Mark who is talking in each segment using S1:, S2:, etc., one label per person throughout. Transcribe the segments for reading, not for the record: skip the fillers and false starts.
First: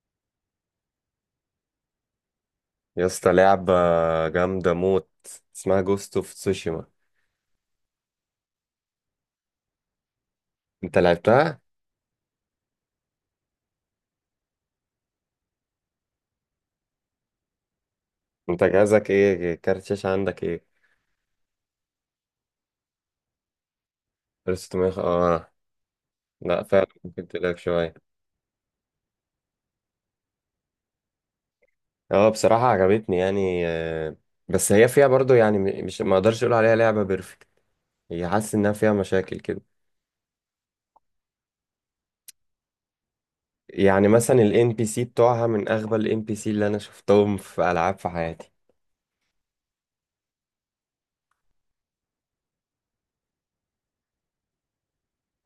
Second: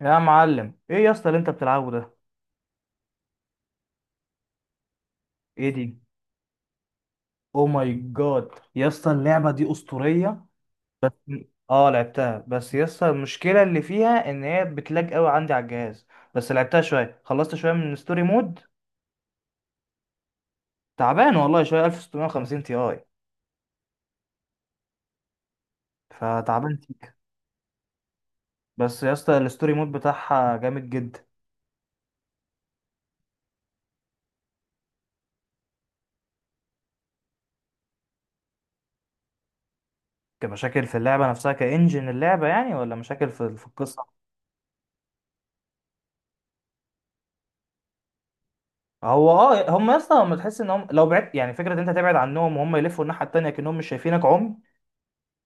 S1: يا معلم ايه يا اسطى اللي انت بتلعبه ده؟
S2: يا اسطى لعبة جامدة موت.
S1: ايه
S2: اسمها
S1: دي؟
S2: جوست اوف تسوشيما.
S1: او ماي جاد يا اسطى اللعبه دي اسطوريه.
S2: انت
S1: بس
S2: لعبتها؟
S1: اه لعبتها، بس يا اسطى المشكله اللي فيها ان هي بتلاج قوي عندي على الجهاز. بس لعبتها شويه، خلصت شويه من ستوري مود.
S2: انت جهازك ايه؟ كارت شاشة عندك ايه؟
S1: تعبان والله شويه، 1650 تي اي،
S2: 1600، اه. لا
S1: فتعبان
S2: فعلا
S1: فيك.
S2: ممكن تلاقي شوية.
S1: بس يا اسطى الستوري مود بتاعها جامد جدا.
S2: اه، بصراحة عجبتني يعني. بس هي فيها برضو يعني، مش، ما اقدرش اقول عليها لعبة بيرفكت. هي حاسس انها فيها مشاكل كده.
S1: كمشاكل في اللعبه نفسها كانجن اللعبه يعني، ولا مشاكل في القصه؟
S2: يعني مثلا الان بي سي بتوعها من اغبى الان بي سي اللي انا شفتهم في العاب في حياتي.
S1: هو اه هم يا اسطى، هم تحس انهم لو بعدت، يعني فكره إن انت تبعد عنهم وهم يلفوا الناحيه التانيه كانهم مش شايفينك.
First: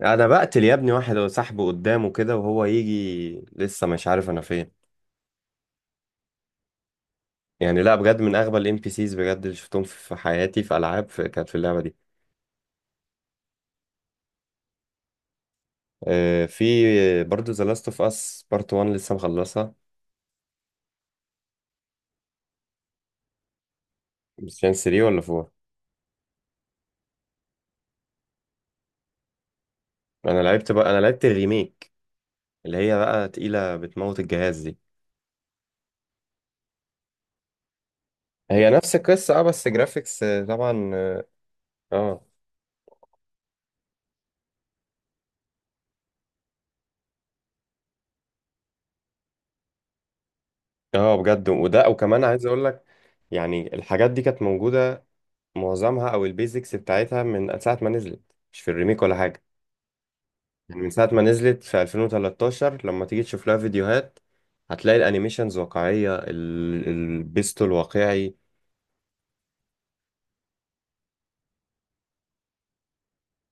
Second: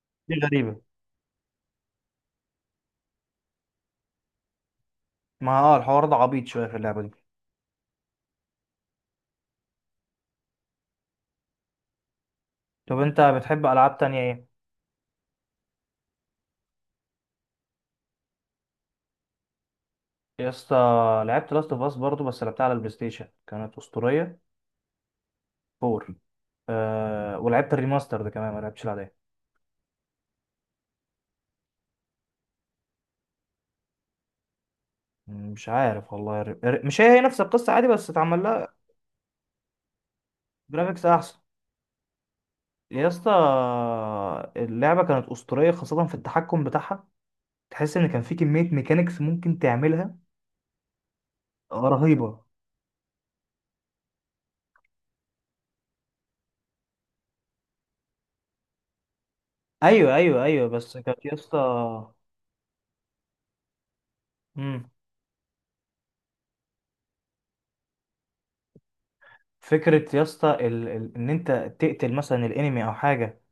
S2: انا
S1: دي
S2: بقتل يا
S1: غريبة.
S2: ابني واحد وسحبه قدامه كده، وهو يجي لسه مش عارف انا فين.
S1: ما الحوار ده عبيط شوية في اللعبة دي.
S2: يعني لا، بجد من اغبى الام بي سيز بجد اللي شفتهم في حياتي، في العاب، في كانت في اللعبه دي.
S1: طب انت بتحب ألعاب تانية ايه؟
S2: في برضو ذا لاست اوف اس بارت 1 لسه مخلصها.
S1: يا اسطى، لعبت لاست اوف اس برضه بس لعبتها على البلاي ستيشن، كانت أسطورية.
S2: بس كان 3 ولا 4.
S1: 4. آه، ولعبت الريماستر ده كمان، ما لعبتش العادية.
S2: انا لعبت الريميك، اللي هي بقى تقيله بتموت الجهاز دي.
S1: مش عارف والله مش هي هي نفس القصة عادي بس اتعمل
S2: هي
S1: لها
S2: نفس القصه اه، بس جرافيكس طبعا
S1: جرافيكس
S2: اه.
S1: أحسن.
S2: اه.
S1: يا اسطى، اللعبة كانت أسطورية خاصة في التحكم بتاعها. تحس إن كان في كمية ميكانيكس ممكن تعملها
S2: بجد. وده وكمان
S1: رهيبة.
S2: عايز اقول لك، يعني الحاجات دي كانت موجوده، معظمها او البيزكس بتاعتها، من ساعه ما نزلت، مش في الريميك ولا حاجه.
S1: أيوه أيوه أيوه،
S2: يعني من
S1: بس
S2: ساعة ما
S1: كانت يا اسطى.
S2: نزلت في 2013، لما تيجي تشوف لها فيديوهات
S1: مم.
S2: هتلاقي الانيميشنز واقعية، البيستول واقعي.
S1: فكرة يا اسطى ان انت تقتل مثلا الانمي او حاجة،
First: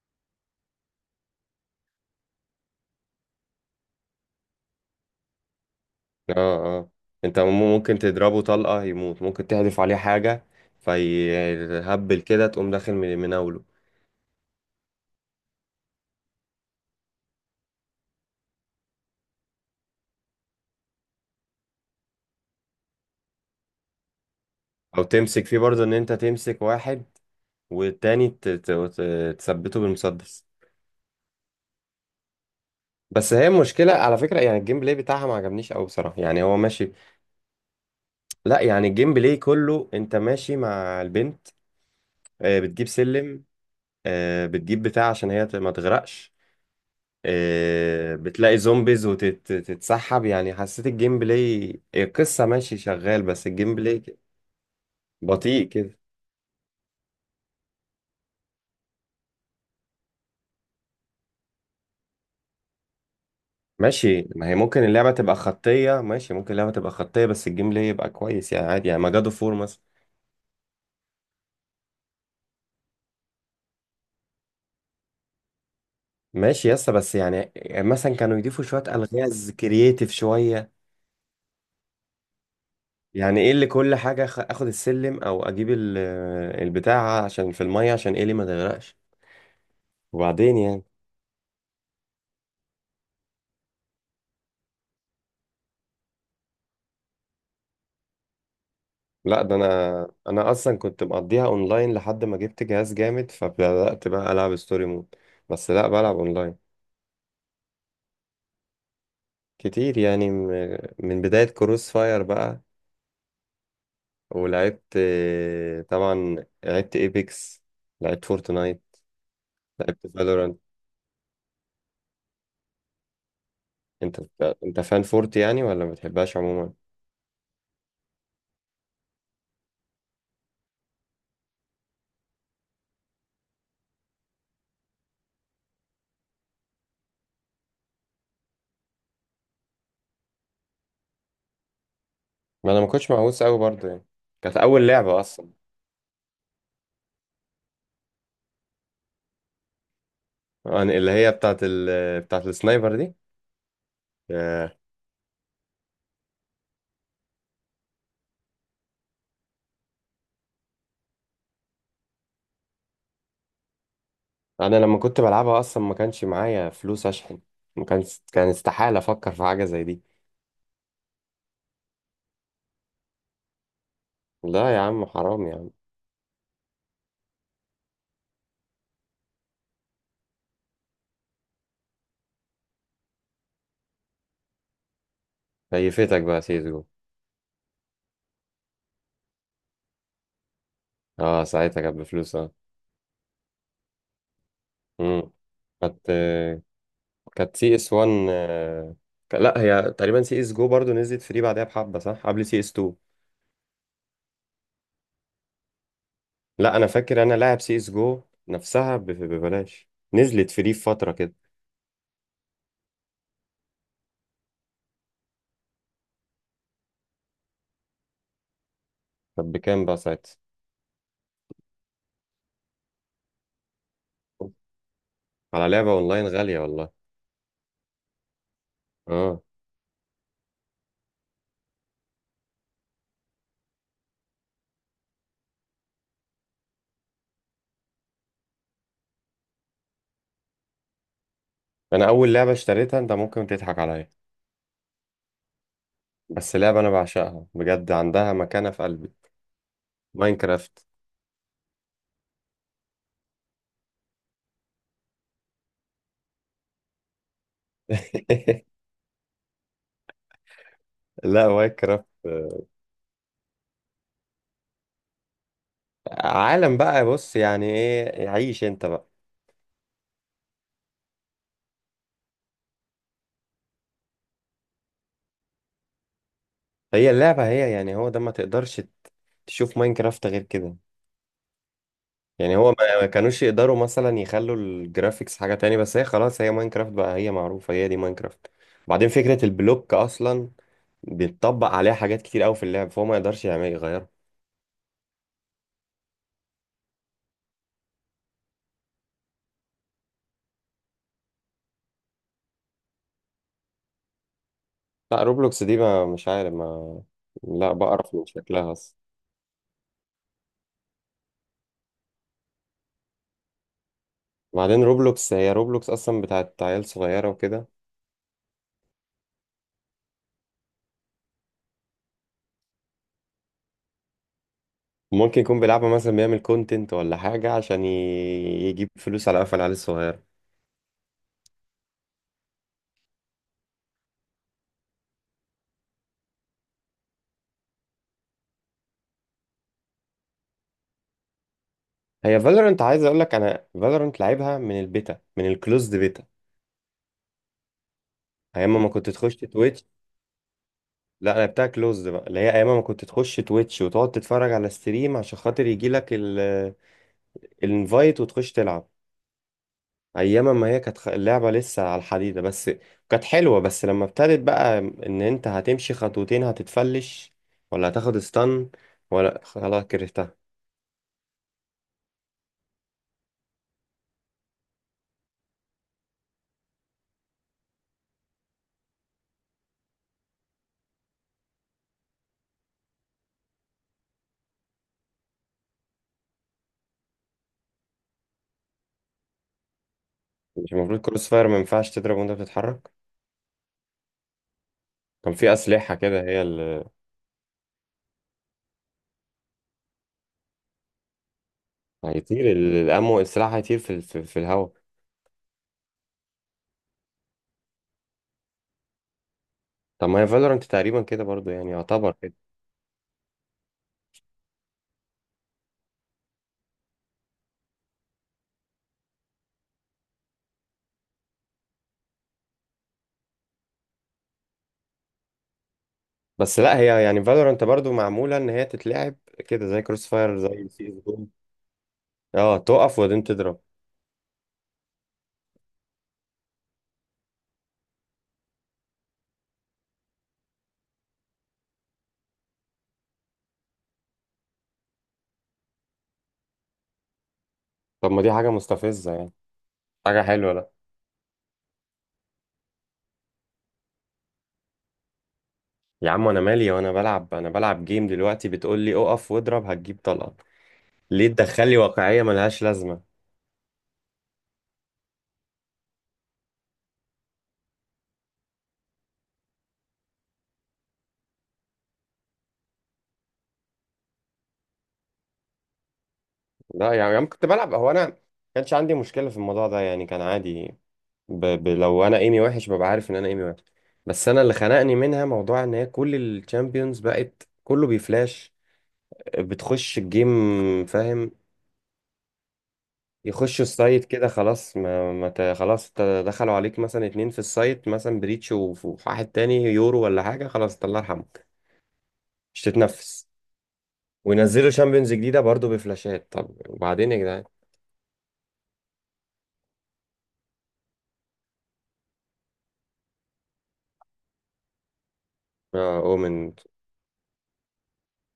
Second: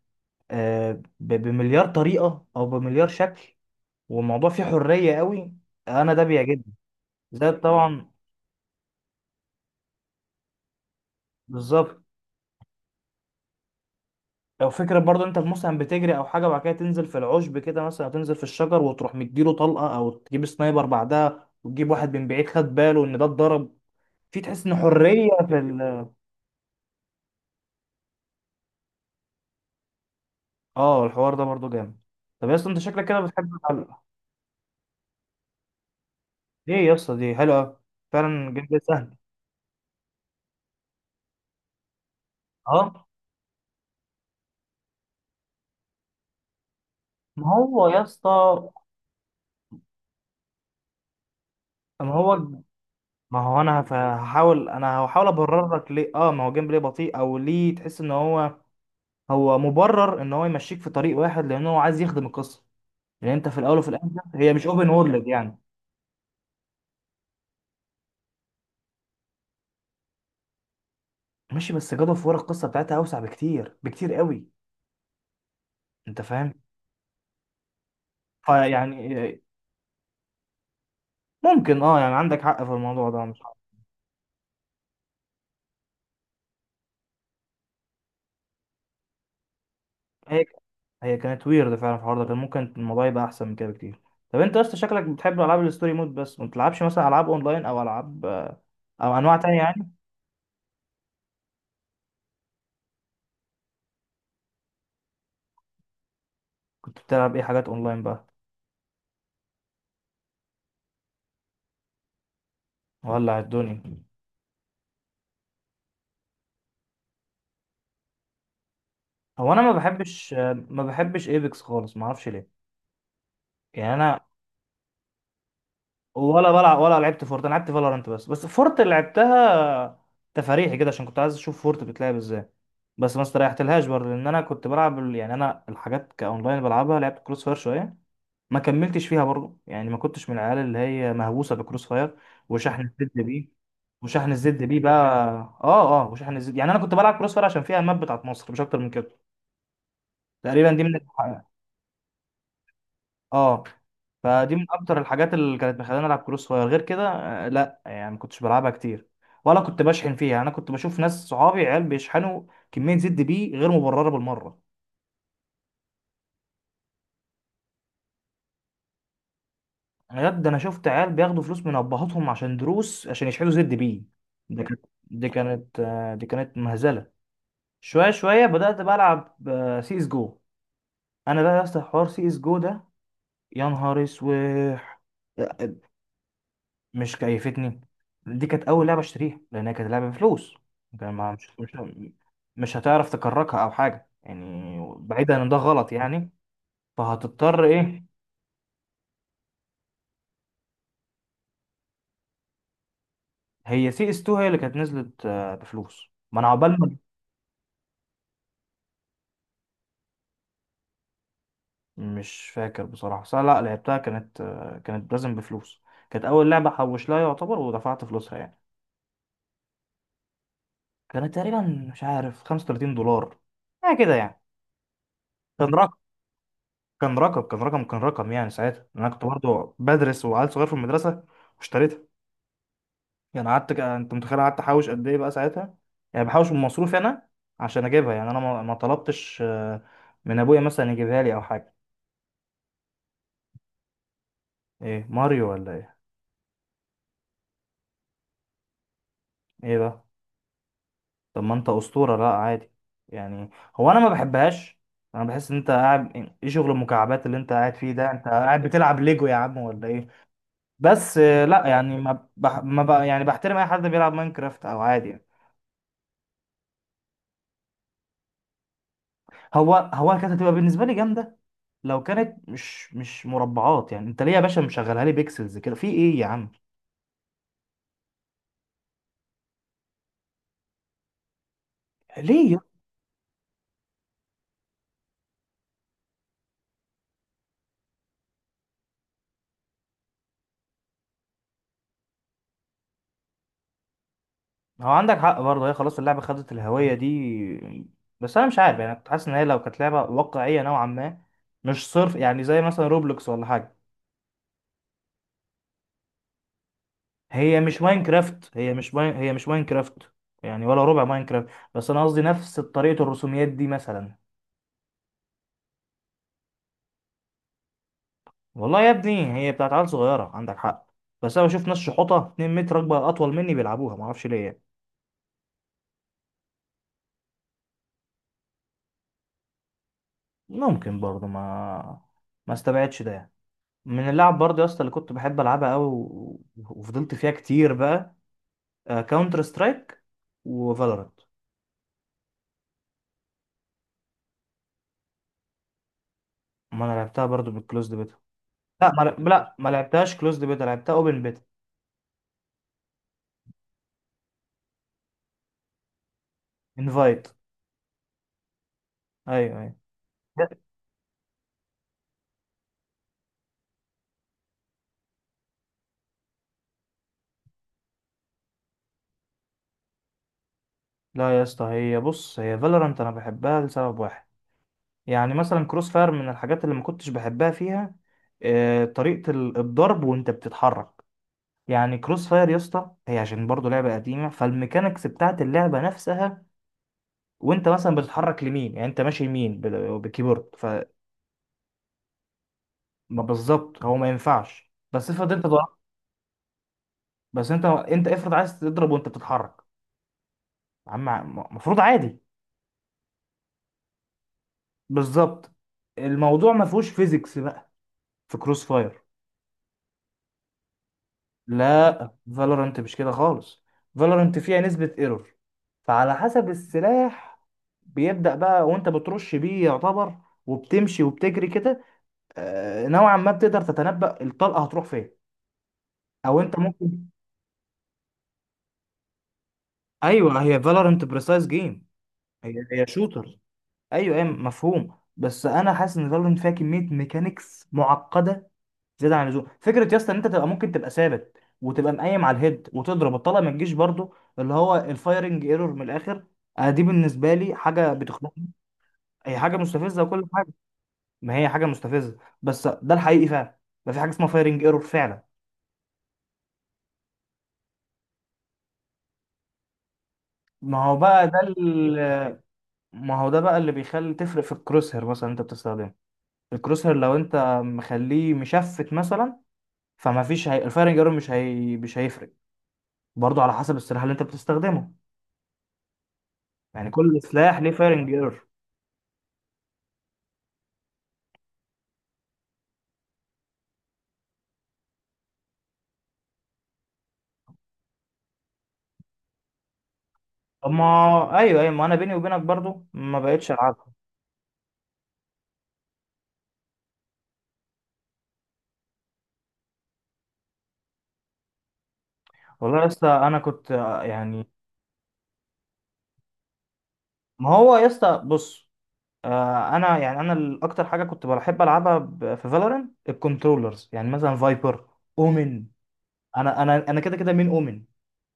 S1: آه، بمليار طريقة او بمليار شكل، والموضوع فيه حرية قوي، انا ده
S2: اه.
S1: بيعجبني.
S2: اه. انت
S1: ده
S2: ممكن
S1: طبعا.
S2: تضربه طلقة يموت، ممكن تحذف عليه حاجة
S1: بالظبط.
S2: فيهبل كده، تقوم داخل مناوله.
S1: او فكرة برضه انت مثلا بتجري او حاجة وبعد كده تنزل في العشب كده مثلا، أو تنزل في الشجر وتروح مديله طلقة، او تجيب سنايبر بعدها وتجيب واحد من بعيد خد باله ان ده اتضرب. في تحس ان
S2: او
S1: حرية
S2: تمسك فيه
S1: في
S2: برضه، ان
S1: ال.
S2: انت تمسك واحد والتاني تثبته بالمسدس.
S1: اه الحوار ده برضه جامد. طب يا اسطى انت شكلك كده
S2: بس هي
S1: بتحب
S2: المشكلة
S1: الحلقة.
S2: على فكرة، يعني الجيم بلاي بتاعها ما عجبنيش قوي بصراحة، يعني هو
S1: ليه
S2: ماشي.
S1: يا اسطى؟ دي حلوة فعلا،
S2: لا،
S1: جدا
S2: يعني الجيم
S1: سهل.
S2: بلاي كله انت ماشي مع البنت، بتجيب
S1: اه
S2: سلم، بتجيب بتاع عشان هي ما تغرقش،
S1: ما هو يا
S2: بتلاقي
S1: اسطى،
S2: زومبيز وتتسحب. يعني حسيت الجيم بلاي،
S1: ما هو
S2: القصة ماشي شغال،
S1: ما
S2: بس
S1: هو
S2: الجيم
S1: انا هف-
S2: بلاي
S1: هحاول انا هحاول
S2: بطيء
S1: ابرر لك
S2: كده.
S1: ليه. اه ما هو جيمبلاي بطيء، او ليه تحس ان هو هو مبرر ان هو يمشيك في طريق واحد لان هو عايز يخدم القصه، لان انت في الاول وفي الاخر.
S2: ماشي، ما
S1: هي
S2: هي
S1: مش
S2: ممكن
S1: اوبن
S2: اللعبة
S1: وورلد
S2: تبقى
S1: يعني.
S2: خطية، ماشي ممكن اللعبة تبقى خطية، بس الجيم بلاي يبقى كويس يعني، عادي، يعني ما جادو فور مثلا.
S1: ماشي، بس جاد اوف وور القصه بتاعتها اوسع بكتير، بكتير قوي. انت فاهم.
S2: ماشي يسا، بس يعني مثلا كانوا يضيفوا شوية
S1: فيعني
S2: ألغاز كرييتيف شوية.
S1: ممكن، يعني عندك حق في الموضوع ده.
S2: يعني
S1: مش
S2: ايه اللي كل حاجة، اخد السلم، او اجيب البتاع عشان في المية عشان ايه، اللي ما تغرقش.
S1: عارف.
S2: وبعدين يعني.
S1: هي كانت ويرد فعلا، في الحوار ده كان ممكن الموضوع يبقى احسن من كده بكتير. طب انت اصلا شكلك بتحب العاب الستوري مود، بس ما بتلعبش مثلا العاب اونلاين او العاب او انواع
S2: لا، ده
S1: تانية يعني؟
S2: انا اصلا كنت مقضيها اونلاين، لحد ما جبت جهاز جامد فبدأت بقى العب ستوري مود. بس لا، بلعب اونلاين
S1: كنت بتلعب ايه حاجات اونلاين بقى؟
S2: كتير يعني، من بداية كروس فاير بقى.
S1: ولع الدنيا.
S2: ولعبت طبعا، لعبت ايبكس، لعبت فورتنايت،
S1: هو انا ما
S2: لعبت
S1: بحبش،
S2: فالورانت.
S1: ما بحبش ايبكس خالص، ما اعرفش ليه. يعني
S2: انت
S1: انا،
S2: انت فان فورت يعني، ولا ما بتحبهاش
S1: ولا
S2: عموما؟
S1: بلعب ولا لعبت فورت. انا لعبت فالورانت بس، فورت اللي لعبتها تفاريحي كده عشان كنت عايز اشوف فورت بتلعب ازاي، بس ما استريحتلهاش برضه. لان انا كنت بلعب يعني انا الحاجات كاونلاين بلعبها، لعبت كروس فاير شويه، ما كملتش فيها برضه. يعني ما كنتش من العيال اللي هي مهووسه بكروس فاير
S2: ما انا
S1: وشحن
S2: ما كنتش
S1: الزد
S2: مهووس
S1: بيه.
S2: قوي برضه يعني.
S1: وشحن
S2: كانت
S1: الزد بيه
S2: اول
S1: بقى.
S2: لعبة اصلا.
S1: اه اه وشحن الزد، يعني انا كنت بلعب كروس فاير عشان فيها الماب بتاعت مصر، مش اكتر من كده تقريبا.
S2: يعني اللي هي بتاعت بتاعت السنايبر دي.
S1: اه، فدي من
S2: آه،
S1: اكتر الحاجات اللي كانت مخلاني العب كروس فاير، غير كده لا، يعني ما كنتش بلعبها كتير، ولا كنت بشحن فيها. انا كنت بشوف ناس صحابي عيال بيشحنوا كميه زد بيه غير مبرره بالمره.
S2: انا لما كنت بلعبها اصلا ما كانش معايا فلوس اشحن. ما كان، كان استحالة افكر في حاجة زي دي.
S1: بجد، انا شفت عيال بياخدوا فلوس من ابهاتهم عشان دروس عشان يشحنوا زد بيه. دي
S2: لا يا
S1: كانت
S2: عم، حرام يا عم.
S1: دي كانت مهزله. شويه شويه بدات بقى العب سي اس جو. انا بقى يا اسطى حوار سي اس جو ده، يا نهار اسوح.
S2: كيفتك بقى سيزو؟
S1: مش كيفتني. دي كانت اول لعبه اشتريها، لانها كانت لعبه بفلوس. كان ما-
S2: اه،
S1: مش مش
S2: ساعتها كانت بفلوس، اه.
S1: مش هتعرف تكركها او حاجه يعني،
S2: امم
S1: بعيدا ان ده غلط
S2: كانت
S1: يعني،
S2: كانت
S1: فهتضطر
S2: سي اس
S1: ايه.
S2: 1. لا، هي تقريبا سي اس جو برضو نزلت فري بعدها بحبة، صح؟ قبل سي اس 2.
S1: هي سي اس 2 هي اللي كانت نزلت بفلوس، ما انا
S2: لا، انا
S1: عقبال.
S2: فاكر انا لاعب سي اس جو نفسها ببلاش، نزلت فري في فترة كده.
S1: مش فاكر بصراحة، بس أنا لا لعبتها كانت، كانت لازم بفلوس. كانت أول لعبة حوش لها يعتبر ودفعت فلوسها يعني.
S2: طب بكام بقى ساعتها؟
S1: كانت تقريبا مش عارف $35، حاجة كده يعني. كان
S2: على لعبة
S1: رقم
S2: اونلاين غالية والله.
S1: كان رقم كان رقم يعني ساعتها، أنا كنت
S2: اه.
S1: برضه بدرس وعيل صغير في المدرسة واشتريتها. يعني قعدت أنت متخيل قعدت أحوش قد إيه بقى ساعتها؟ يعني بحوش من مصروفي أنا عشان أجيبها، يعني أنا ما طلبتش، من أبويا مثلا يجيبها لي أو حاجة.
S2: انا اول لعبة اشتريتها، انت ممكن تضحك عليا،
S1: إيه، ماريو ولا إيه؟
S2: بس لعبة أنا بعشقها بجد، عندها مكانة في قلبي.
S1: إيه بقى؟
S2: ماينكرافت.
S1: طب ما انت اسطوره، لا عادي يعني. هو انا ما بحبهاش، انا بحس ان انت قاعد ايه شغل المكعبات اللي انت قاعد فيه ده، انت قاعد بتلعب ليجو يا عم ولا ايه؟ بس
S2: لا،
S1: لا، يعني
S2: ماينكرافت
S1: ما بح... ما بق... يعني بحترم اي حد بيلعب ماينكرافت او عادي يعني.
S2: عالم بقى. بص يعني إيه، عيش أنت بقى.
S1: هو كانت هتبقى بالنسبه لي جامده لو كانت مش مربعات، يعني انت ليه يا باشا مشغلها لي بيكسلز كده في ايه يا عم؟
S2: هي اللعبة هي، يعني هو ده، ما تقدرش تشوف ماينكرافت غير كده. يعني
S1: ليه؟
S2: هو ما كانوش يقدروا مثلا يخلوا الجرافيكس حاجة تاني، بس هي خلاص، هي ماينكرافت بقى، هي معروفة، هي دي ماينكرافت. بعدين فكرة البلوك أصلا بيتطبق عليها حاجات كتير أوي في اللعب، فهو ما يقدرش يعمل يغيرها.
S1: هو عندك حق برضه، هي خلاص اللعبة خدت الهوية دي. بس أنا مش عارف يعني، كنت حاسس إن هي لو كانت لعبة واقعية نوعا ما، مش صرف يعني، زي مثلا روبلوكس ولا حاجة.
S2: لا، روبلوكس دي، ما مش عارف ما.
S1: هي
S2: لا،
S1: مش
S2: بقرف من
S1: ماينكرافت،
S2: شكلها.
S1: هي مش ماينكرافت، يعني ولا ربع ماينكرافت. بس أنا قصدي نفس طريقة الرسوميات دي مثلا.
S2: وبعدين روبلوكس، هي روبلوكس اصلا بتاعت عيال صغيره وكده.
S1: والله يا ابني هي بتاعت عيال صغيرة عندك حق، بس أنا بشوف ناس شحوطة 2 متر، أكبر أطول مني، بيلعبوها معرفش ليه يعني.
S2: ممكن يكون بيلعبها مثلا، بيعمل كونتنت ولا حاجه، عشان يجيب فلوس على قفل العيال الصغيره.
S1: ممكن برضه، ما استبعدش ده يعني. من اللعب برضه يا اسطى اللي كنت بحب العبها قوي، و... وفضلت فيها كتير بقى، كاونتر سترايك وفالورانت.
S2: هي فالورنت، عايز اقول لك، انا فالورنت لعبها من البيتا، من الكلوزد بيتا،
S1: ما انا لعبتها برضو بالكلوزد بيتا.
S2: ايام ما
S1: لا،
S2: كنت
S1: ما
S2: تخش
S1: لا ما
S2: تويتش.
S1: لعبتهاش كلوزد بيتا، لعبتها اوبن
S2: لا،
S1: بيتا.
S2: انا بتاع كلوزد بقى، اللي هي ايام ما كنت تخش تويتش وتقعد تتفرج على ستريم عشان خاطر يجي لك
S1: انفايت.
S2: الانفايت وتخش تلعب.
S1: ايوه ايوه.
S2: ايام ما هي كانت، اللعبه لسه على الحديده بس، كانت حلوه. بس لما ابتدت بقى ان انت هتمشي خطوتين هتتفلش، ولا هتاخد استن، ولا خلاص كرهتها.
S1: لا يا اسطى، هي بص، هي فالورانت انا بحبها لسبب واحد. يعني مثلا كروس فاير من الحاجات اللي ما كنتش بحبها فيها طريقة الضرب وانت بتتحرك. يعني كروس فاير يا اسطى، هي عشان برضو لعبة قديمة، فالميكانيكس بتاعت اللعبة نفسها، وانت مثلا بتتحرك لمين، يعني انت ماشي يمين بالكيبورد،
S2: مش
S1: فما.
S2: المفروض كروس فاير ما ينفعش تضرب وانت بتتحرك؟
S1: بالظبط، هو ما ينفعش، بس افرض
S2: كان
S1: انت
S2: في
S1: ضربت.
S2: اسلحه كده، هي اللي
S1: بس انت افرض عايز تضرب وانت بتتحرك، عم المفروض عادي.
S2: هيطير الامو، السلاح هيطير في في الهواء.
S1: بالظبط. الموضوع ما فيهوش فيزيكس بقى في كروس فاير.
S2: طب ما هي فالورانت تقريبا كده برضو، يعني
S1: لا،
S2: يعتبر كده.
S1: فالورانت مش كده خالص. فالورانت فيها نسبة ايرور، فعلى حسب السلاح بيبدأ بقى وانت بترش بيه يعتبر، وبتمشي وبتجري كده، نوعا ما بتقدر تتنبأ الطلقة هتروح فين، او انت
S2: بس لا، هي
S1: ممكن.
S2: يعني فالورانت برضو معموله ان هي تتلعب كده، زي كروس فاير،
S1: ايوه، هي
S2: زي سي اس
S1: فالورانت
S2: جو.
S1: بريسايز جيم. هي
S2: اه،
S1: هي
S2: تقف وبعدين
S1: شوتر.
S2: تضرب.
S1: ايوه ايوه، مفهوم. بس انا حاسس ان فالورنت فيها كميه ميكانيكس معقده زياده عن اللزوم، فكره يا اسطى ان انت تبقى ممكن تبقى ثابت وتبقى مقيم على الهيد وتضرب الطلقه ما تجيش، برضو اللي هو الفايرنج ايرور من الاخر. دي بالنسبه لي حاجه
S2: طب ما دي
S1: بتخنقني.
S2: حاجه مستفزه يعني.
S1: هي حاجه مستفزه
S2: حاجه
S1: وكل حاجه.
S2: حلوه؟ لا.
S1: ما هي حاجه مستفزه، بس ده الحقيقي فعلا، ما في حاجه اسمها فايرنج ايرور فعلا.
S2: يا عم انا مالي، وانا بلعب، انا بلعب جيم دلوقتي، بتقول لي اقف واضرب هتجيب طلقه.
S1: ما هو
S2: ليه
S1: بقى ده
S2: تدخلي واقعيه
S1: ال-
S2: ملهاش
S1: ما
S2: لازمه؟
S1: هو ده بقى اللي بيخلي تفرق في الكروس هير مثلا انت بتستخدمه. الكروس هير لو انت مخليه مشفت مثلا، فما فيش الفايرنج ايرور مش هيفرق، برضو على حسب السلاح اللي انت بتستخدمه، يعني
S2: لا يعني
S1: كل
S2: انا كنت
S1: سلاح ليه
S2: بلعب، هو انا،
S1: فايرنج
S2: ما
S1: ايرور.
S2: كانش عندي مشكله في الموضوع ده يعني، كان عادي. لو انا ايمي وحش ببقى عارف ان انا ايمي وحش. بس انا اللي خنقني منها موضوع ان هي كل الشامبيونز بقت كله بيفلاش، بتخش
S1: اما
S2: الجيم. فاهم؟
S1: ايوه ايوه، ما انا بيني وبينك برضو ما بقتش
S2: يخشوا
S1: العبها.
S2: السايت كده، خلاص ما, ما خلاص دخلوا عليك مثلا اتنين في السايت، مثلا بريتش وواحد تاني يورو ولا حاجه، خلاص الله يرحمه، مش
S1: والله يا اسطى
S2: تتنفس.
S1: انا كنت يعني،
S2: وينزلوا شامبيونز جديده برضو بفلاشات، طب وبعدين يا جدعان.
S1: ما هو يا اسطى بص، انا يعني اكتر حاجه كنت بحب العبها في فالورنت الكنترولرز، يعني مثلا فايبر، اومن.
S2: اه، اومن.
S1: انا كده كده مين اومن.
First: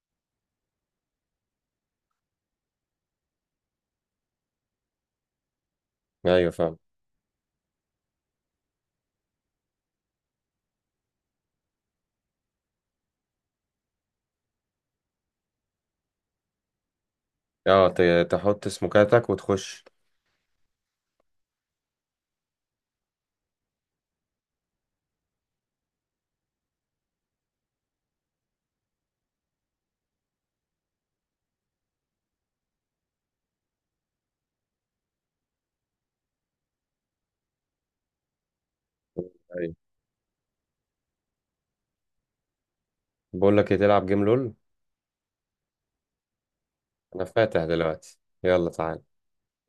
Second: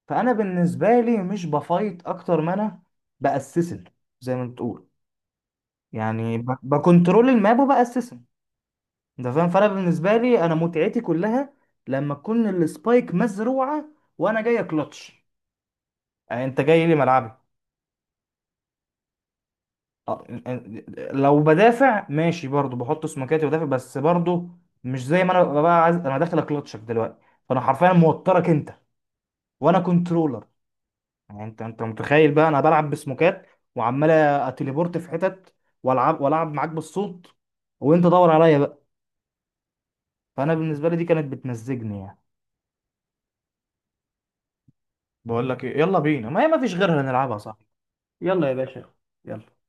S1: فانا بالنسبه لي مش بفايت، اكتر ما انا باسسن، زي ما بتقول، يعني
S2: ايوه فاهم.
S1: بكنترول الماب وباسسن. انت فاهم، فانا بالنسبه لي، انا متعتي كلها لما تكون السبايك مزروعه وانا جاي كلتش، يعني انت جاي لي ملعبي.
S2: اه، تحط سموكاتك وتخش.
S1: اه، لو بدافع ماشي، برضو بحط سمكاتي بدافع، بس برضو مش زي ما انا ببقى بقى، عايز انا داخل اكلتشك دلوقتي. فانا حرفيا موترك انت، وانا كنترولر. يعني انت متخيل بقى انا بلعب بسموكات وعمال اتليبورت في حتت، والعب والعب معاك بالصوت، وانت دور عليا بقى.
S2: ايوه،
S1: فانا بالنسبه لي دي كانت بتمزجني يعني.
S2: بقول لك ايه، تلعب جيم لول؟
S1: بقول لك ايه، يلا بينا، ما هي ما فيش غيرها
S2: انا
S1: نلعبها صح،
S2: فاتح دلوقتي.
S1: يلا يا
S2: يلا
S1: باشا،
S2: تعالى.
S1: يلا.